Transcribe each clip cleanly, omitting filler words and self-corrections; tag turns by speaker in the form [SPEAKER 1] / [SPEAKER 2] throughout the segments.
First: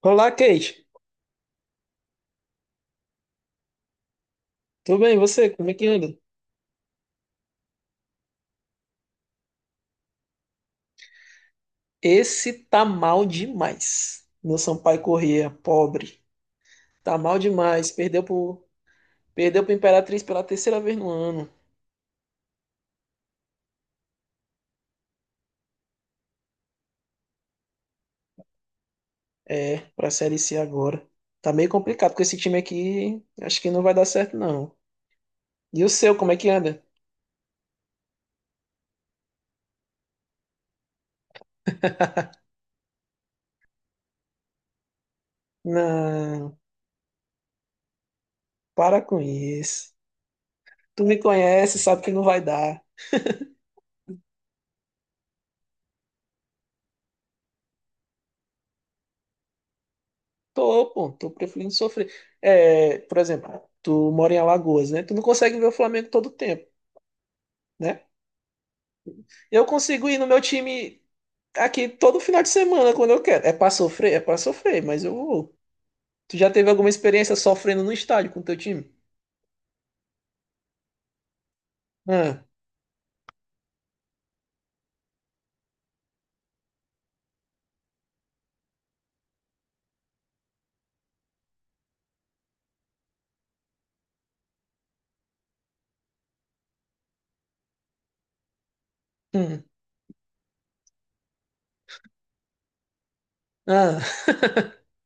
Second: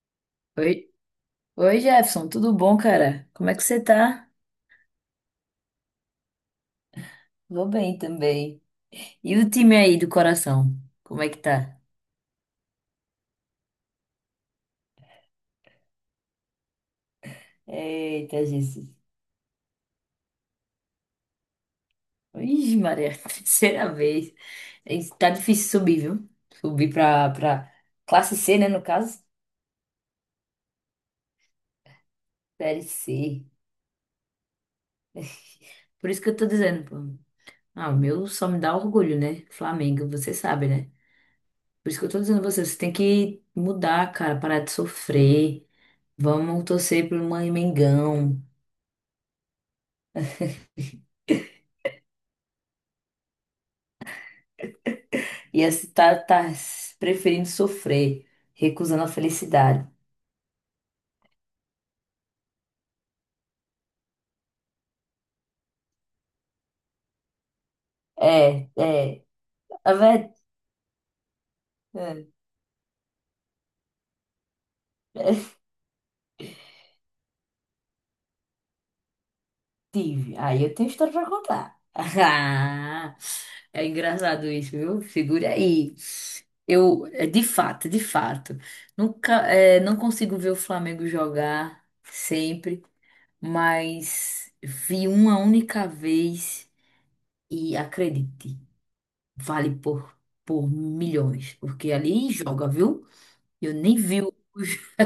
[SPEAKER 1] Olá, Kate.
[SPEAKER 2] Oi, oi Jefferson, tudo bom, cara? Como é que você tá?
[SPEAKER 1] Tudo bem? E você? Como é que anda?
[SPEAKER 2] Vou bem também. E o time aí do coração? Como é que tá?
[SPEAKER 1] Esse tá mal demais. Meu Sampaio Corrêa, pobre. Tá mal demais. Perdeu
[SPEAKER 2] Eita,
[SPEAKER 1] pro,
[SPEAKER 2] Jesus.
[SPEAKER 1] perdeu pro Imperatriz pela terceira vez no ano.
[SPEAKER 2] Ixi, Maria, terceira vez. Ih, tá difícil subir, viu? Subir pra classe C, né, no caso?
[SPEAKER 1] É, pra Série C agora. Tá meio complicado com esse time
[SPEAKER 2] Série
[SPEAKER 1] aqui.
[SPEAKER 2] C.
[SPEAKER 1] Acho que não vai dar certo, não. E o
[SPEAKER 2] Por
[SPEAKER 1] seu,
[SPEAKER 2] isso que
[SPEAKER 1] como é
[SPEAKER 2] eu tô
[SPEAKER 1] que anda?
[SPEAKER 2] dizendo, pô. Ah, o meu só me dá orgulho, né? Flamengo, você sabe, né? Por isso que eu tô dizendo a você, você tem que mudar, cara, parar de sofrer.
[SPEAKER 1] Não,
[SPEAKER 2] Vamos torcer pro Mãe Mengão.
[SPEAKER 1] para com isso. Tu me conhece, sabe que não vai dar.
[SPEAKER 2] E assim, tá preferindo sofrer, recusando a felicidade.
[SPEAKER 1] Tô, pô, tô preferindo sofrer. É, por exemplo, tu mora em Alagoas, né? Tu não consegue ver o Flamengo todo tempo, né?
[SPEAKER 2] É, é,
[SPEAKER 1] Eu
[SPEAKER 2] a
[SPEAKER 1] consigo ir no meu
[SPEAKER 2] verdade.
[SPEAKER 1] time aqui todo
[SPEAKER 2] É,
[SPEAKER 1] final de semana quando eu quero. É pra sofrer? É pra sofrer, mas eu
[SPEAKER 2] é,
[SPEAKER 1] vou. Tu já teve alguma experiência sofrendo no estádio com teu time?
[SPEAKER 2] tive. Aí eu tenho história pra contar.
[SPEAKER 1] Ah,
[SPEAKER 2] Ah, é engraçado isso, viu? Segure aí. Eu, de fato, nunca, não consigo ver o Flamengo jogar sempre, mas vi uma única vez e acredite,
[SPEAKER 1] hum,
[SPEAKER 2] vale por milhões, porque ali joga, viu? Eu nem vi
[SPEAKER 1] ah,
[SPEAKER 2] o.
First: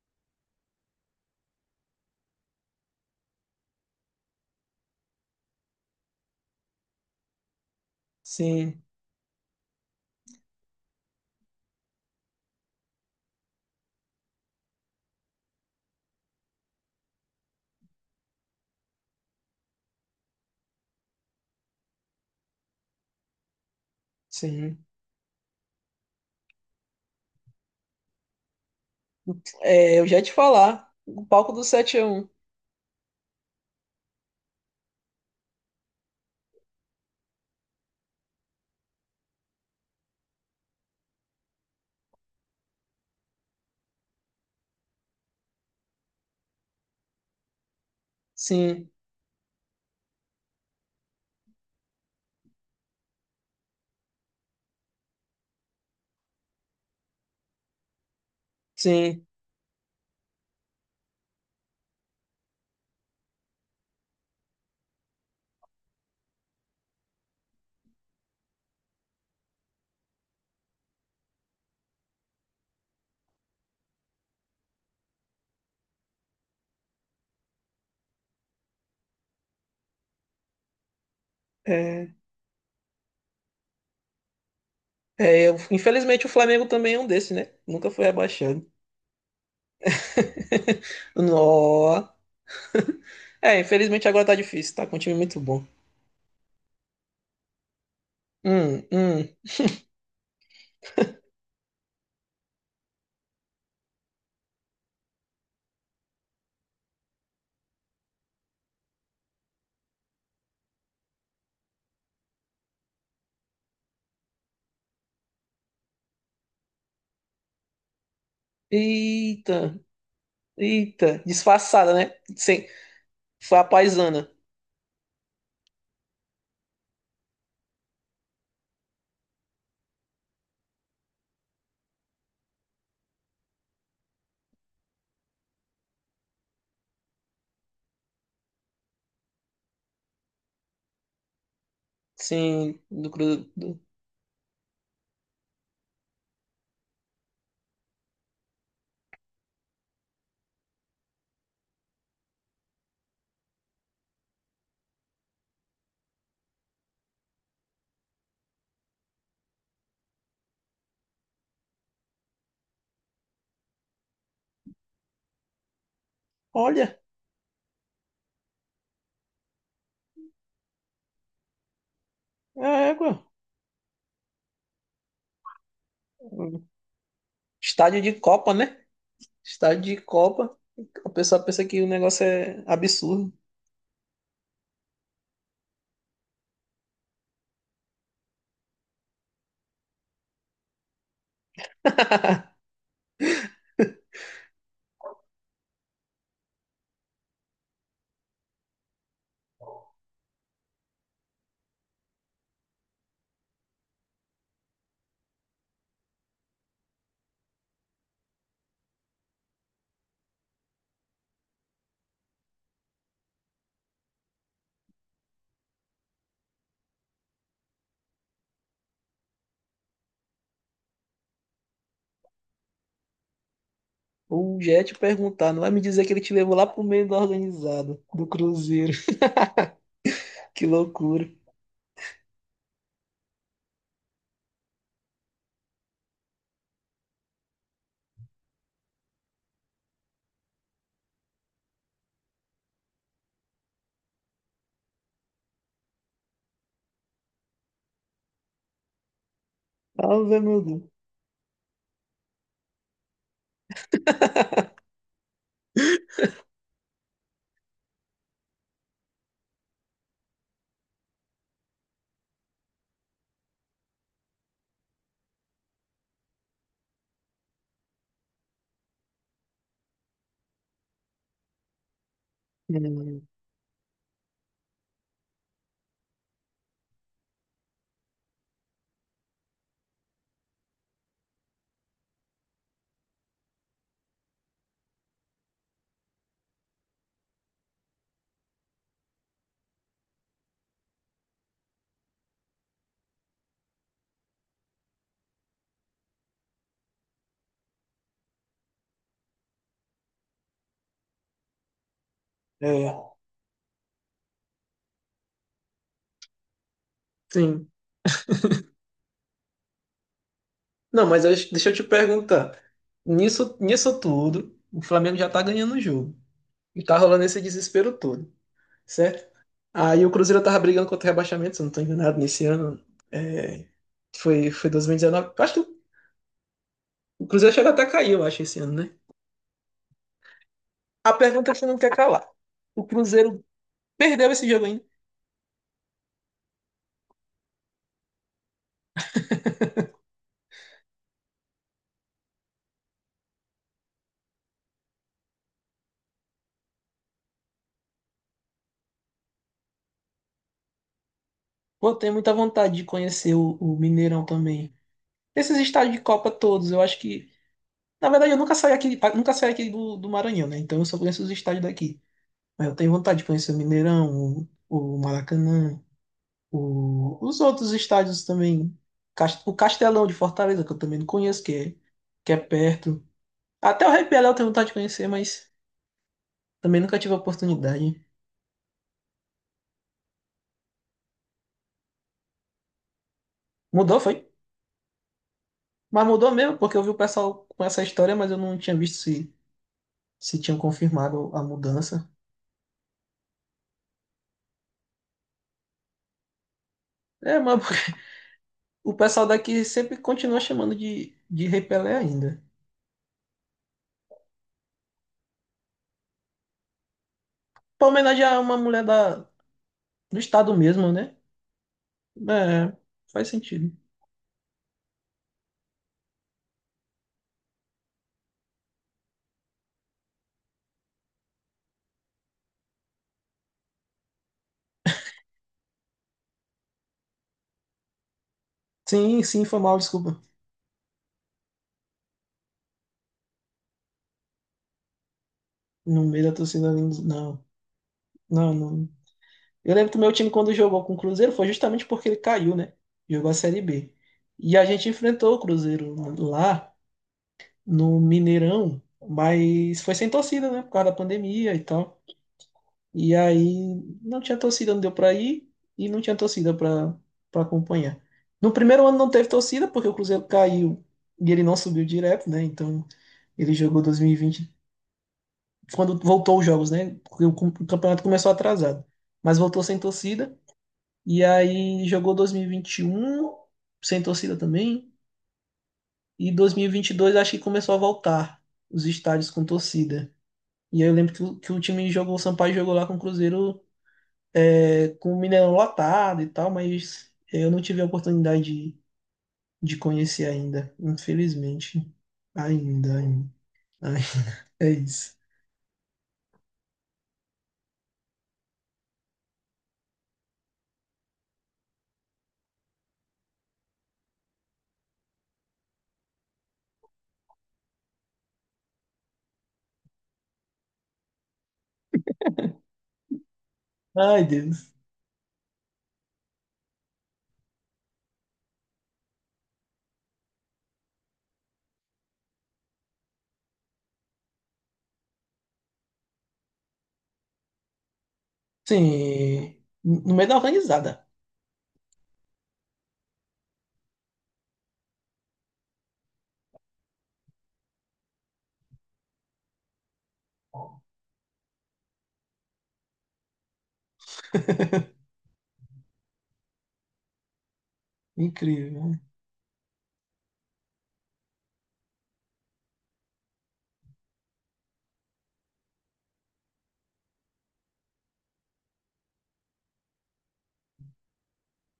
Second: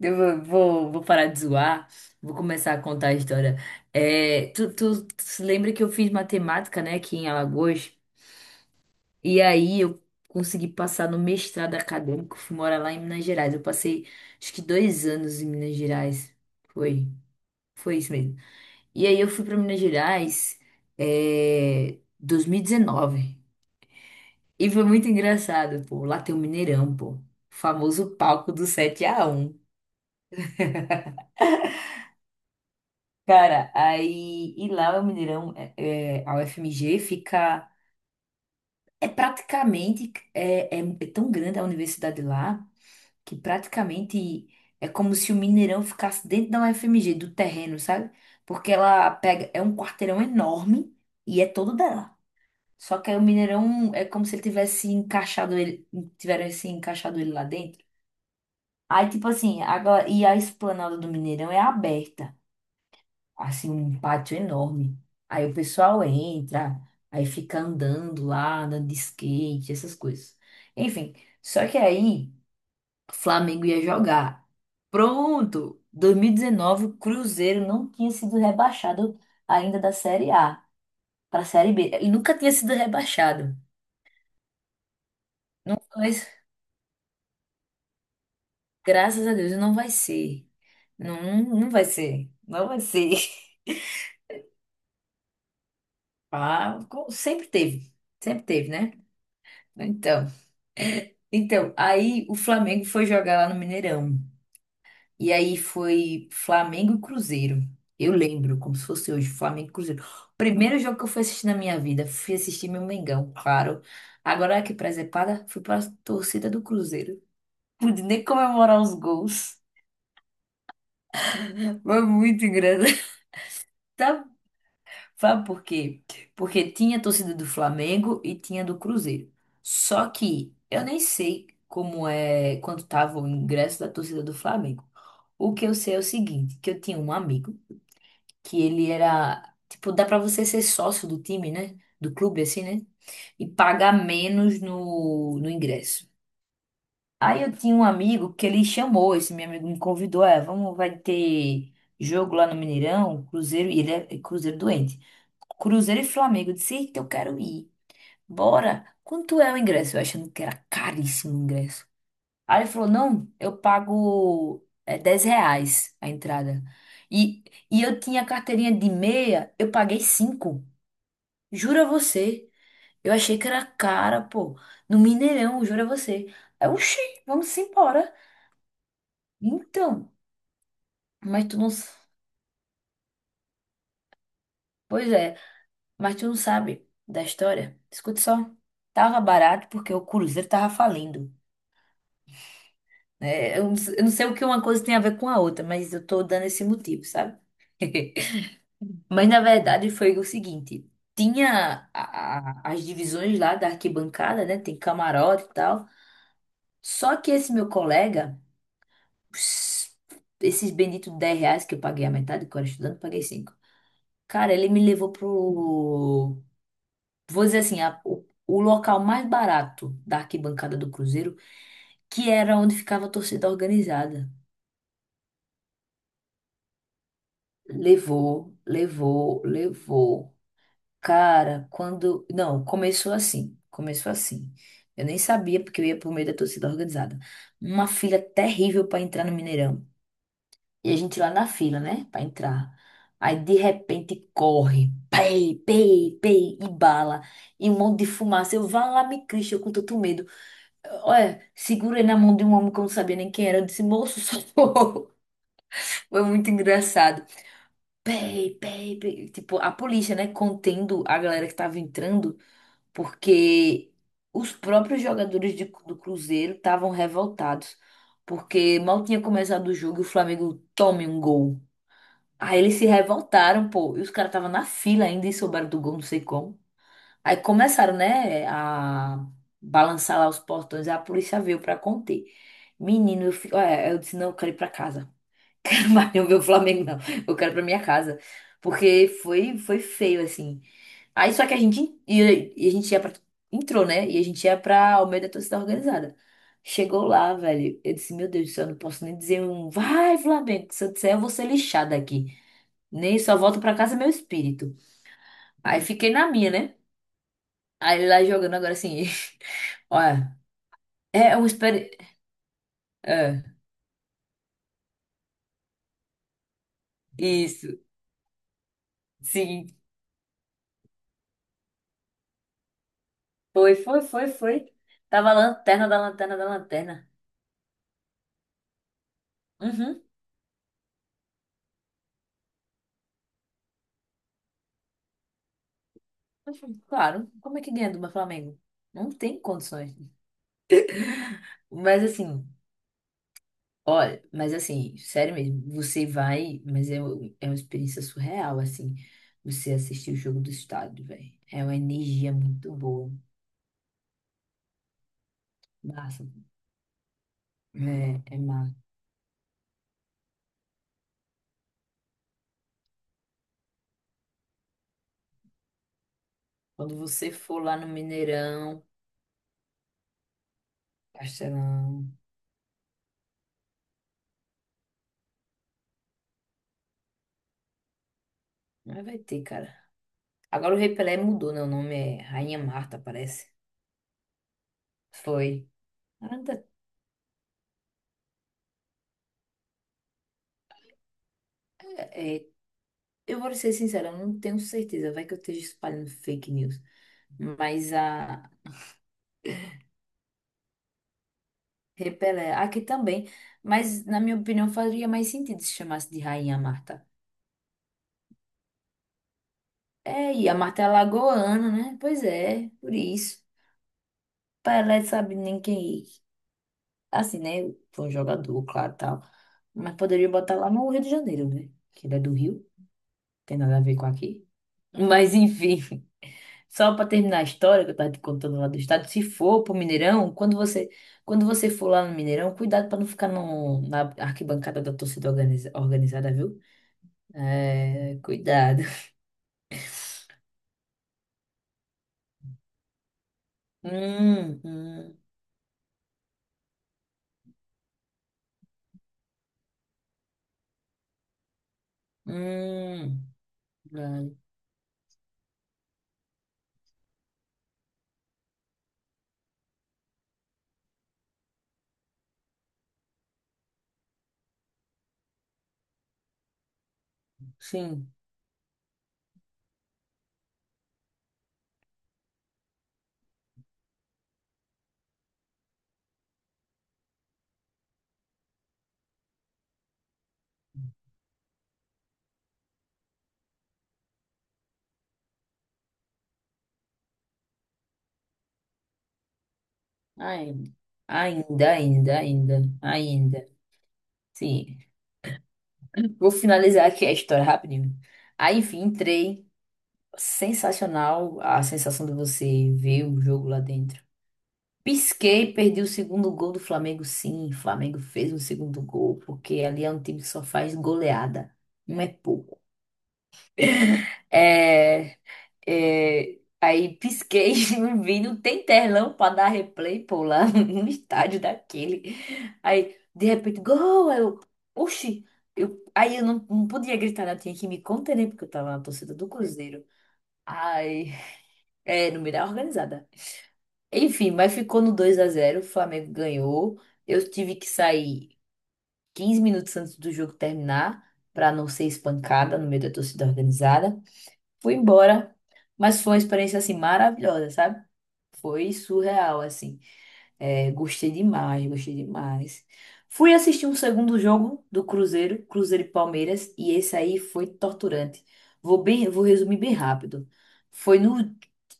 [SPEAKER 2] Eu vou parar de zoar, vou começar a contar a história. É, tu se lembra que eu fiz matemática, né, aqui em Alagoas?
[SPEAKER 1] sim,
[SPEAKER 2] E aí eu consegui passar no mestrado acadêmico, fui morar lá em Minas Gerais. Eu passei acho que 2 anos em Minas Gerais. Foi, foi isso mesmo. E aí eu fui para Minas Gerais, 2019. E dezenove. E
[SPEAKER 1] sim.
[SPEAKER 2] foi muito engraçado, pô. Lá tem o Mineirão, pô. O famoso palco do 7-1.
[SPEAKER 1] É, eu já ia te falar. O palco do 7-1.
[SPEAKER 2] Cara, aí, e lá o Mineirão, a UFMG fica, é praticamente, é tão grande a universidade lá, que praticamente é como se o Mineirão ficasse dentro da UFMG, do terreno, sabe? Porque
[SPEAKER 1] Sim,
[SPEAKER 2] ela pega, é um quarteirão enorme e é todo dela. Só que aí o Mineirão é como se ele tivesse encaixado ele, tivesse encaixado ele lá dentro. Aí,
[SPEAKER 1] sim.
[SPEAKER 2] tipo assim, agora, e a esplanada do Mineirão é aberta. Assim, um pátio enorme. Aí o pessoal entra, aí fica andando lá, andando de skate, essas coisas. Enfim, só que aí o Flamengo ia jogar. Pronto! 2019, o Cruzeiro não tinha sido rebaixado ainda da Série A para a Série B. Ele
[SPEAKER 1] É,
[SPEAKER 2] nunca tinha sido rebaixado. Não foi,
[SPEAKER 1] Infelizmente o Flamengo também é um desse, né? Nunca foi rebaixado.
[SPEAKER 2] graças a Deus, não vai ser. Não, não vai
[SPEAKER 1] Nó.
[SPEAKER 2] ser. Não vai ser.
[SPEAKER 1] É, infelizmente agora tá difícil, tá com um time muito bom.
[SPEAKER 2] Ah, sempre teve. Sempre teve,
[SPEAKER 1] Hum,
[SPEAKER 2] né?
[SPEAKER 1] hum.
[SPEAKER 2] Então. Então, aí o Flamengo foi jogar lá no Mineirão. E aí foi Flamengo e Cruzeiro. Eu lembro, como se fosse hoje, Flamengo e Cruzeiro. Primeiro jogo que eu fui assistir na minha vida, fui assistir meu Mengão, claro. Agora que presepada, fui pra torcida do Cruzeiro. Pude nem comemorar os gols.
[SPEAKER 1] Eita, eita. Disfarçada,
[SPEAKER 2] Foi
[SPEAKER 1] né?
[SPEAKER 2] muito
[SPEAKER 1] Sem.
[SPEAKER 2] engraçado.
[SPEAKER 1] Foi a paisana.
[SPEAKER 2] Sabe por quê? Porque tinha a torcida do Flamengo e tinha do Cruzeiro. Só que eu nem sei como é quanto tava o ingresso da torcida do Flamengo. O que eu sei é o seguinte, que eu tinha um amigo que ele era, tipo, dá pra você ser sócio do time, né? Do clube assim,
[SPEAKER 1] Sim,
[SPEAKER 2] né?
[SPEAKER 1] do,
[SPEAKER 2] E
[SPEAKER 1] Cru- do...
[SPEAKER 2] pagar menos no ingresso. Aí eu tinha um amigo que ele chamou, esse meu amigo me convidou, vamos, vai ter jogo lá no Mineirão, Cruzeiro, e ele é Cruzeiro doente. Cruzeiro e Flamengo. Eu disse, eita, eu quero ir. Bora. Quanto é o ingresso? Eu achando que era caríssimo o ingresso. Aí ele falou, não, eu pago R$ 10 a entrada.
[SPEAKER 1] Olha,
[SPEAKER 2] E, e eu tinha carteirinha de meia, eu paguei 5. Jura você.
[SPEAKER 1] é
[SPEAKER 2] Eu
[SPEAKER 1] égua.
[SPEAKER 2] achei que era cara, pô. No Mineirão, jura você. Aí, oxi, vamos
[SPEAKER 1] Estádio de
[SPEAKER 2] embora.
[SPEAKER 1] Copa, né? Estádio de
[SPEAKER 2] Então,
[SPEAKER 1] Copa. A pessoa
[SPEAKER 2] mas tu
[SPEAKER 1] pensa
[SPEAKER 2] não.
[SPEAKER 1] que o negócio é absurdo.
[SPEAKER 2] Pois é, mas tu não sabe da história? Escuta só. Tava barato porque o Cruzeiro tava falindo. Né? Eu não sei o que uma coisa tem a ver com a outra, mas eu tô dando esse motivo, sabe? Mas na verdade foi o seguinte: tinha as divisões lá da arquibancada, né? Tem camarote e tal. Só que esse meu colega, ps- esses benditos R$ 10 que eu paguei a metade, que eu era estudante, paguei cinco. Cara, ele me levou pro vou dizer assim, o local mais barato da arquibancada do Cruzeiro, que era onde ficava a torcida organizada.
[SPEAKER 1] O Jet perguntar, não vai me dizer que ele te levou lá pro meio da organizada, do
[SPEAKER 2] Levou,
[SPEAKER 1] Cruzeiro.
[SPEAKER 2] levou, levou.
[SPEAKER 1] Que loucura.
[SPEAKER 2] Cara, quando. Não, começou assim. Começou assim. Eu nem sabia porque eu ia por meio da torcida organizada. Uma fila terrível para entrar no Mineirão. E a gente lá na fila, né? Para entrar. Aí de repente corre. Pei, pei, pei, e bala. E um monte de fumaça. Eu vá lá, me Cristo, eu com tanto medo.
[SPEAKER 1] Ave, meu Deus.
[SPEAKER 2] Olha, segurei na mão de um homem que eu não sabia nem quem era. Eu disse, moço, socorro. Foi muito engraçado. Pei, pei, pei. Tipo, a polícia, né, contendo a galera que tava entrando, porque os próprios jogadores do Cruzeiro estavam revoltados. Porque mal tinha começado o jogo e o Flamengo tome um gol. Aí eles se
[SPEAKER 1] Hum.
[SPEAKER 2] revoltaram, pô. E os caras estavam na fila ainda e souberam do gol, não sei como. Aí começaram, né, a balançar lá os portões, aí a polícia veio pra conter. Menino, olha, eu disse, não, eu quero ir pra casa. Quero mais não ver o Flamengo, não. Eu quero ir pra minha casa. Porque foi feio, assim. Aí só que a gente ia, e a gente ia pra, entrou, né? E a gente ia pra Almeida da torcida organizada. Chegou lá, velho. Eu disse, meu Deus do céu, eu não posso nem dizer um vai, Flamengo, que se eu disser, eu vou ser lixada aqui.
[SPEAKER 1] É,
[SPEAKER 2] Nem só volto pra casa é meu espírito. Aí fiquei na minha, né?
[SPEAKER 1] sim.
[SPEAKER 2] Aí lá jogando agora assim. Olha,
[SPEAKER 1] Não, mas
[SPEAKER 2] é um
[SPEAKER 1] deixa eu te
[SPEAKER 2] experimento.
[SPEAKER 1] perguntar. Nisso tudo, o Flamengo já tá ganhando o jogo. E tá rolando esse
[SPEAKER 2] Isso,
[SPEAKER 1] desespero todo, certo?
[SPEAKER 2] sim.
[SPEAKER 1] Aí o Cruzeiro tava brigando contra o rebaixamento, se eu não tô enganado, nesse ano. É,
[SPEAKER 2] Foi, foi, foi,
[SPEAKER 1] foi,
[SPEAKER 2] foi.
[SPEAKER 1] foi dois mil e.
[SPEAKER 2] Tava a
[SPEAKER 1] Eu acho que
[SPEAKER 2] lanterna da lanterna da lanterna.
[SPEAKER 1] o Cruzeiro chegou até a cair, eu acho, esse ano, né?
[SPEAKER 2] Uhum.
[SPEAKER 1] A pergunta que você não quer calar. O Cruzeiro perdeu esse jogo ainda.
[SPEAKER 2] Uhum, claro. Como é que ganha do Flamengo? Não tem condições. Mas assim, olha, mas assim, sério mesmo, você vai, mas é, é uma experiência surreal, assim, você assistir o jogo do estádio, velho. É uma
[SPEAKER 1] Pô, tenho muita
[SPEAKER 2] energia muito
[SPEAKER 1] vontade de
[SPEAKER 2] boa.
[SPEAKER 1] conhecer o Mineirão também. Esses estádios de
[SPEAKER 2] Massa.
[SPEAKER 1] Copa todos, eu acho que. Na
[SPEAKER 2] É,
[SPEAKER 1] verdade, eu
[SPEAKER 2] é
[SPEAKER 1] nunca saí
[SPEAKER 2] massa.
[SPEAKER 1] aqui, nunca saí aqui do Maranhão, né? Então eu só conheço os estádios daqui. Mas eu tenho vontade de conhecer o Mineirão, o Maracanã.
[SPEAKER 2] Quando
[SPEAKER 1] O-
[SPEAKER 2] você
[SPEAKER 1] os
[SPEAKER 2] for
[SPEAKER 1] outros
[SPEAKER 2] lá no
[SPEAKER 1] estádios também.
[SPEAKER 2] Mineirão,
[SPEAKER 1] O Castelão de Fortaleza, que eu também não conheço, que é,
[SPEAKER 2] Castelão,
[SPEAKER 1] que é perto. Até o Rei Pelé eu tenho vontade de conhecer, mas também nunca tive a oportunidade.
[SPEAKER 2] não vai ter, cara. Agora o Rei Pelé mudou, né? O nome é Rainha Marta, parece.
[SPEAKER 1] Mudou, foi?
[SPEAKER 2] Foi.
[SPEAKER 1] Mas mudou mesmo,
[SPEAKER 2] Ainda-
[SPEAKER 1] porque eu vi o pessoal com essa história, mas eu não tinha visto se tinham confirmado a mudança.
[SPEAKER 2] é, eu vou ser sincera, eu não tenho certeza. Vai que eu esteja espalhando fake news.
[SPEAKER 1] É, mas
[SPEAKER 2] Mas a
[SPEAKER 1] o pessoal daqui sempre continua chamando de Rei Pelé
[SPEAKER 2] Rei
[SPEAKER 1] ainda.
[SPEAKER 2] Pelé, aqui também. Mas, na minha opinião, faria mais sentido se chamasse de Rainha Marta.
[SPEAKER 1] Pra homenagear uma mulher da, do
[SPEAKER 2] É, e a
[SPEAKER 1] estado
[SPEAKER 2] Marta é
[SPEAKER 1] mesmo, né?
[SPEAKER 2] lagoana, né? Pois é,
[SPEAKER 1] É,
[SPEAKER 2] por
[SPEAKER 1] faz
[SPEAKER 2] isso.
[SPEAKER 1] sentido.
[SPEAKER 2] Pelé sabe nem quem. Assim, né? Foi um jogador, claro, tal. Mas poderia botar lá no Rio de Janeiro, né? Que ele é do Rio, tem nada a ver com aqui. Mas enfim. Só para terminar a história que eu tava te contando lá do estado, se
[SPEAKER 1] Sim, sim, foi
[SPEAKER 2] for pro
[SPEAKER 1] mal, desculpa.
[SPEAKER 2] Mineirão, quando você, for lá no Mineirão, cuidado para não ficar no, na arquibancada da torcida
[SPEAKER 1] No meio
[SPEAKER 2] organizada,
[SPEAKER 1] da
[SPEAKER 2] viu?
[SPEAKER 1] torcida, não.
[SPEAKER 2] É,
[SPEAKER 1] Não,
[SPEAKER 2] cuidado.
[SPEAKER 1] não. Eu lembro que o meu time, quando jogou com o Cruzeiro, foi justamente porque ele caiu, né? Jogou a Série B. E
[SPEAKER 2] Hum,
[SPEAKER 1] a gente
[SPEAKER 2] hum,
[SPEAKER 1] enfrentou o Cruzeiro lá no Mineirão, mas foi sem torcida, né? Por causa da pandemia e tal. E
[SPEAKER 2] hum,
[SPEAKER 1] aí não
[SPEAKER 2] vale.
[SPEAKER 1] tinha torcida, não deu pra ir e não tinha torcida pra, pra acompanhar. No primeiro ano não teve torcida, porque o Cruzeiro caiu e ele não subiu direto, né? Então ele jogou 2020, quando voltou os jogos, né? Porque o campeonato
[SPEAKER 2] Sim,
[SPEAKER 1] começou atrasado, mas voltou sem torcida. E aí jogou 2021 sem torcida também. E 2022 acho que começou a voltar os estádios com torcida. E aí eu lembro que o time jogou, o Sampaio jogou lá com o Cruzeiro, com o Mineirão lotado e tal, mas eu não tive a oportunidade de, de conhecer
[SPEAKER 2] ainda,
[SPEAKER 1] ainda,
[SPEAKER 2] ainda,
[SPEAKER 1] infelizmente.
[SPEAKER 2] ainda, ainda,
[SPEAKER 1] Ainda, ainda.
[SPEAKER 2] ainda,
[SPEAKER 1] Ai, é
[SPEAKER 2] sim.
[SPEAKER 1] isso.
[SPEAKER 2] Vou finalizar aqui a história rapidinho. Aí, enfim, entrei. Sensacional a sensação de você ver o jogo lá dentro. Pisquei, perdi o segundo gol do Flamengo, sim. O Flamengo fez um segundo gol, porque ali é um time que só faz goleada. Não é pouco.
[SPEAKER 1] Ai, Deus.
[SPEAKER 2] É, é, aí pisquei, não vi, não tem telão pra dar replay, pô, lá no estádio daquele. Aí, de repente, gol! Aí eu, oxi! Eu, aí eu não podia gritar, né? Eu tinha que me conter, né? Porque eu tava na torcida do
[SPEAKER 1] Sim,
[SPEAKER 2] Cruzeiro.
[SPEAKER 1] no meio da
[SPEAKER 2] Ai,
[SPEAKER 1] organizada.
[SPEAKER 2] é, não me dá organizada. Enfim, mas ficou no 2-0 o Flamengo ganhou. Eu tive que sair 15 minutos antes do jogo terminar para não ser espancada no meio da torcida organizada. Fui embora, mas foi uma experiência assim maravilhosa, sabe? Foi
[SPEAKER 1] Incrível.
[SPEAKER 2] surreal assim. É, gostei demais, gostei demais. Fui assistir um segundo jogo do Cruzeiro, Cruzeiro e Palmeiras, e esse aí foi torturante. Vou bem, vou resumir bem rápido. Foi no,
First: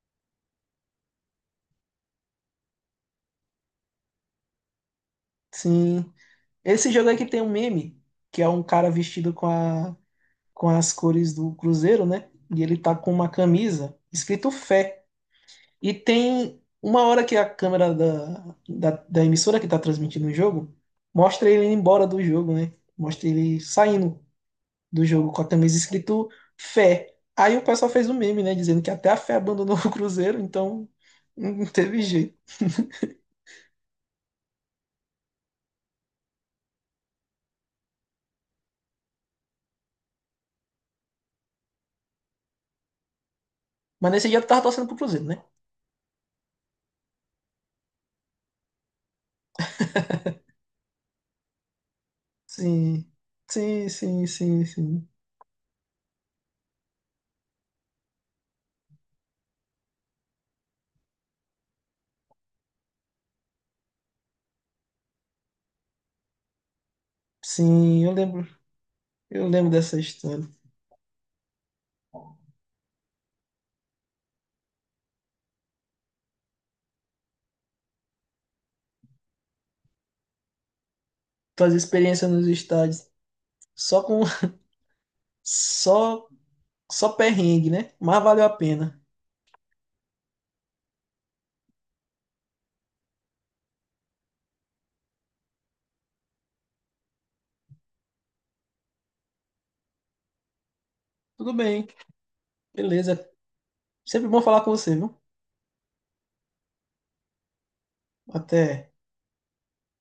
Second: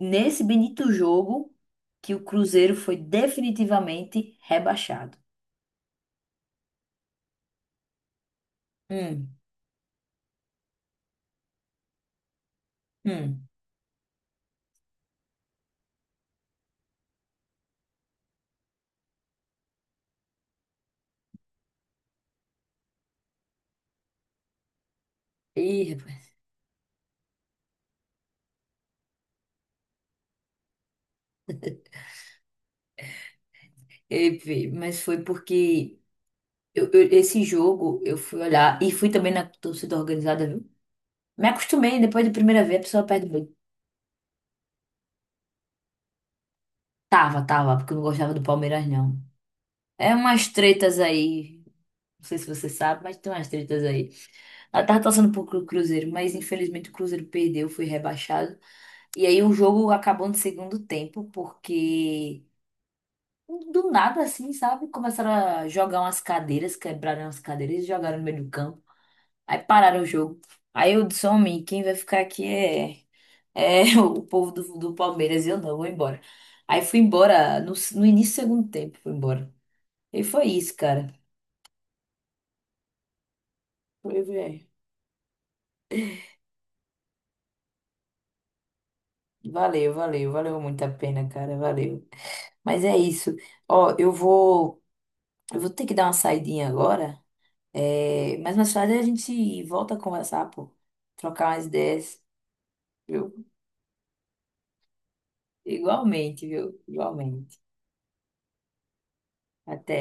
[SPEAKER 2] nesse bonito jogo que o Cruzeiro foi definitivamente rebaixado.
[SPEAKER 1] Sim. Esse jogo aqui tem um meme, que é um cara vestido
[SPEAKER 2] Hum,
[SPEAKER 1] com as cores do Cruzeiro, né? E ele tá com uma
[SPEAKER 2] hum.
[SPEAKER 1] camisa escrito fé. E tem uma hora que a câmera da emissora que tá transmitindo o jogo mostra ele indo embora do jogo, né? Mostra ele saindo do jogo com a camisa
[SPEAKER 2] Ih,
[SPEAKER 1] escrito
[SPEAKER 2] rapaz.
[SPEAKER 1] fé. Aí o pessoal fez um meme, né? Dizendo que até a fé abandonou o Cruzeiro, então não teve jeito.
[SPEAKER 2] Ei, fi, mas foi porque esse jogo eu fui olhar e fui também na torcida organizada, viu? Me acostumei, depois da primeira vez a pessoa perde muito.
[SPEAKER 1] Mas nesse dia tu tava torcendo pro Cruzeiro, né?
[SPEAKER 2] Tava, porque eu não gostava do Palmeiras, não. É umas tretas aí. Não sei se você sabe,
[SPEAKER 1] Sim,
[SPEAKER 2] mas tem umas tretas
[SPEAKER 1] sim,
[SPEAKER 2] aí.
[SPEAKER 1] sim, sim,
[SPEAKER 2] Ela tava
[SPEAKER 1] sim.
[SPEAKER 2] torcendo pro Cruzeiro, mas infelizmente o Cruzeiro perdeu, foi rebaixado. E aí o jogo acabou no segundo tempo, porque do nada, assim, sabe? Começaram a jogar umas cadeiras, quebraram as cadeiras e
[SPEAKER 1] Sim, eu
[SPEAKER 2] jogaram no meio
[SPEAKER 1] lembro,
[SPEAKER 2] do campo.
[SPEAKER 1] eu
[SPEAKER 2] Aí
[SPEAKER 1] lembro dessa
[SPEAKER 2] pararam o jogo.
[SPEAKER 1] história.
[SPEAKER 2] Aí eu disse, homem, quem vai ficar aqui é, o povo do Palmeiras. E eu não, vou embora. Aí fui embora no início do segundo tempo, fui embora. E foi isso, cara.
[SPEAKER 1] Fazer experiências nos estádios só
[SPEAKER 2] Foi,
[SPEAKER 1] com
[SPEAKER 2] é.
[SPEAKER 1] só só perrengue, né? Mas valeu a pena.
[SPEAKER 2] Valeu, valeu, valeu muito a pena, cara, valeu. Mas é isso. Ó, eu vou ter que dar uma saidinha agora. É, mas mais tarde a gente volta a conversar, pô. Trocar
[SPEAKER 1] Tudo
[SPEAKER 2] umas
[SPEAKER 1] bem,
[SPEAKER 2] ideias,
[SPEAKER 1] beleza.
[SPEAKER 2] viu?
[SPEAKER 1] Sempre bom falar com você, viu?
[SPEAKER 2] Igualmente, viu? Igualmente.
[SPEAKER 1] Até.
[SPEAKER 2] Até.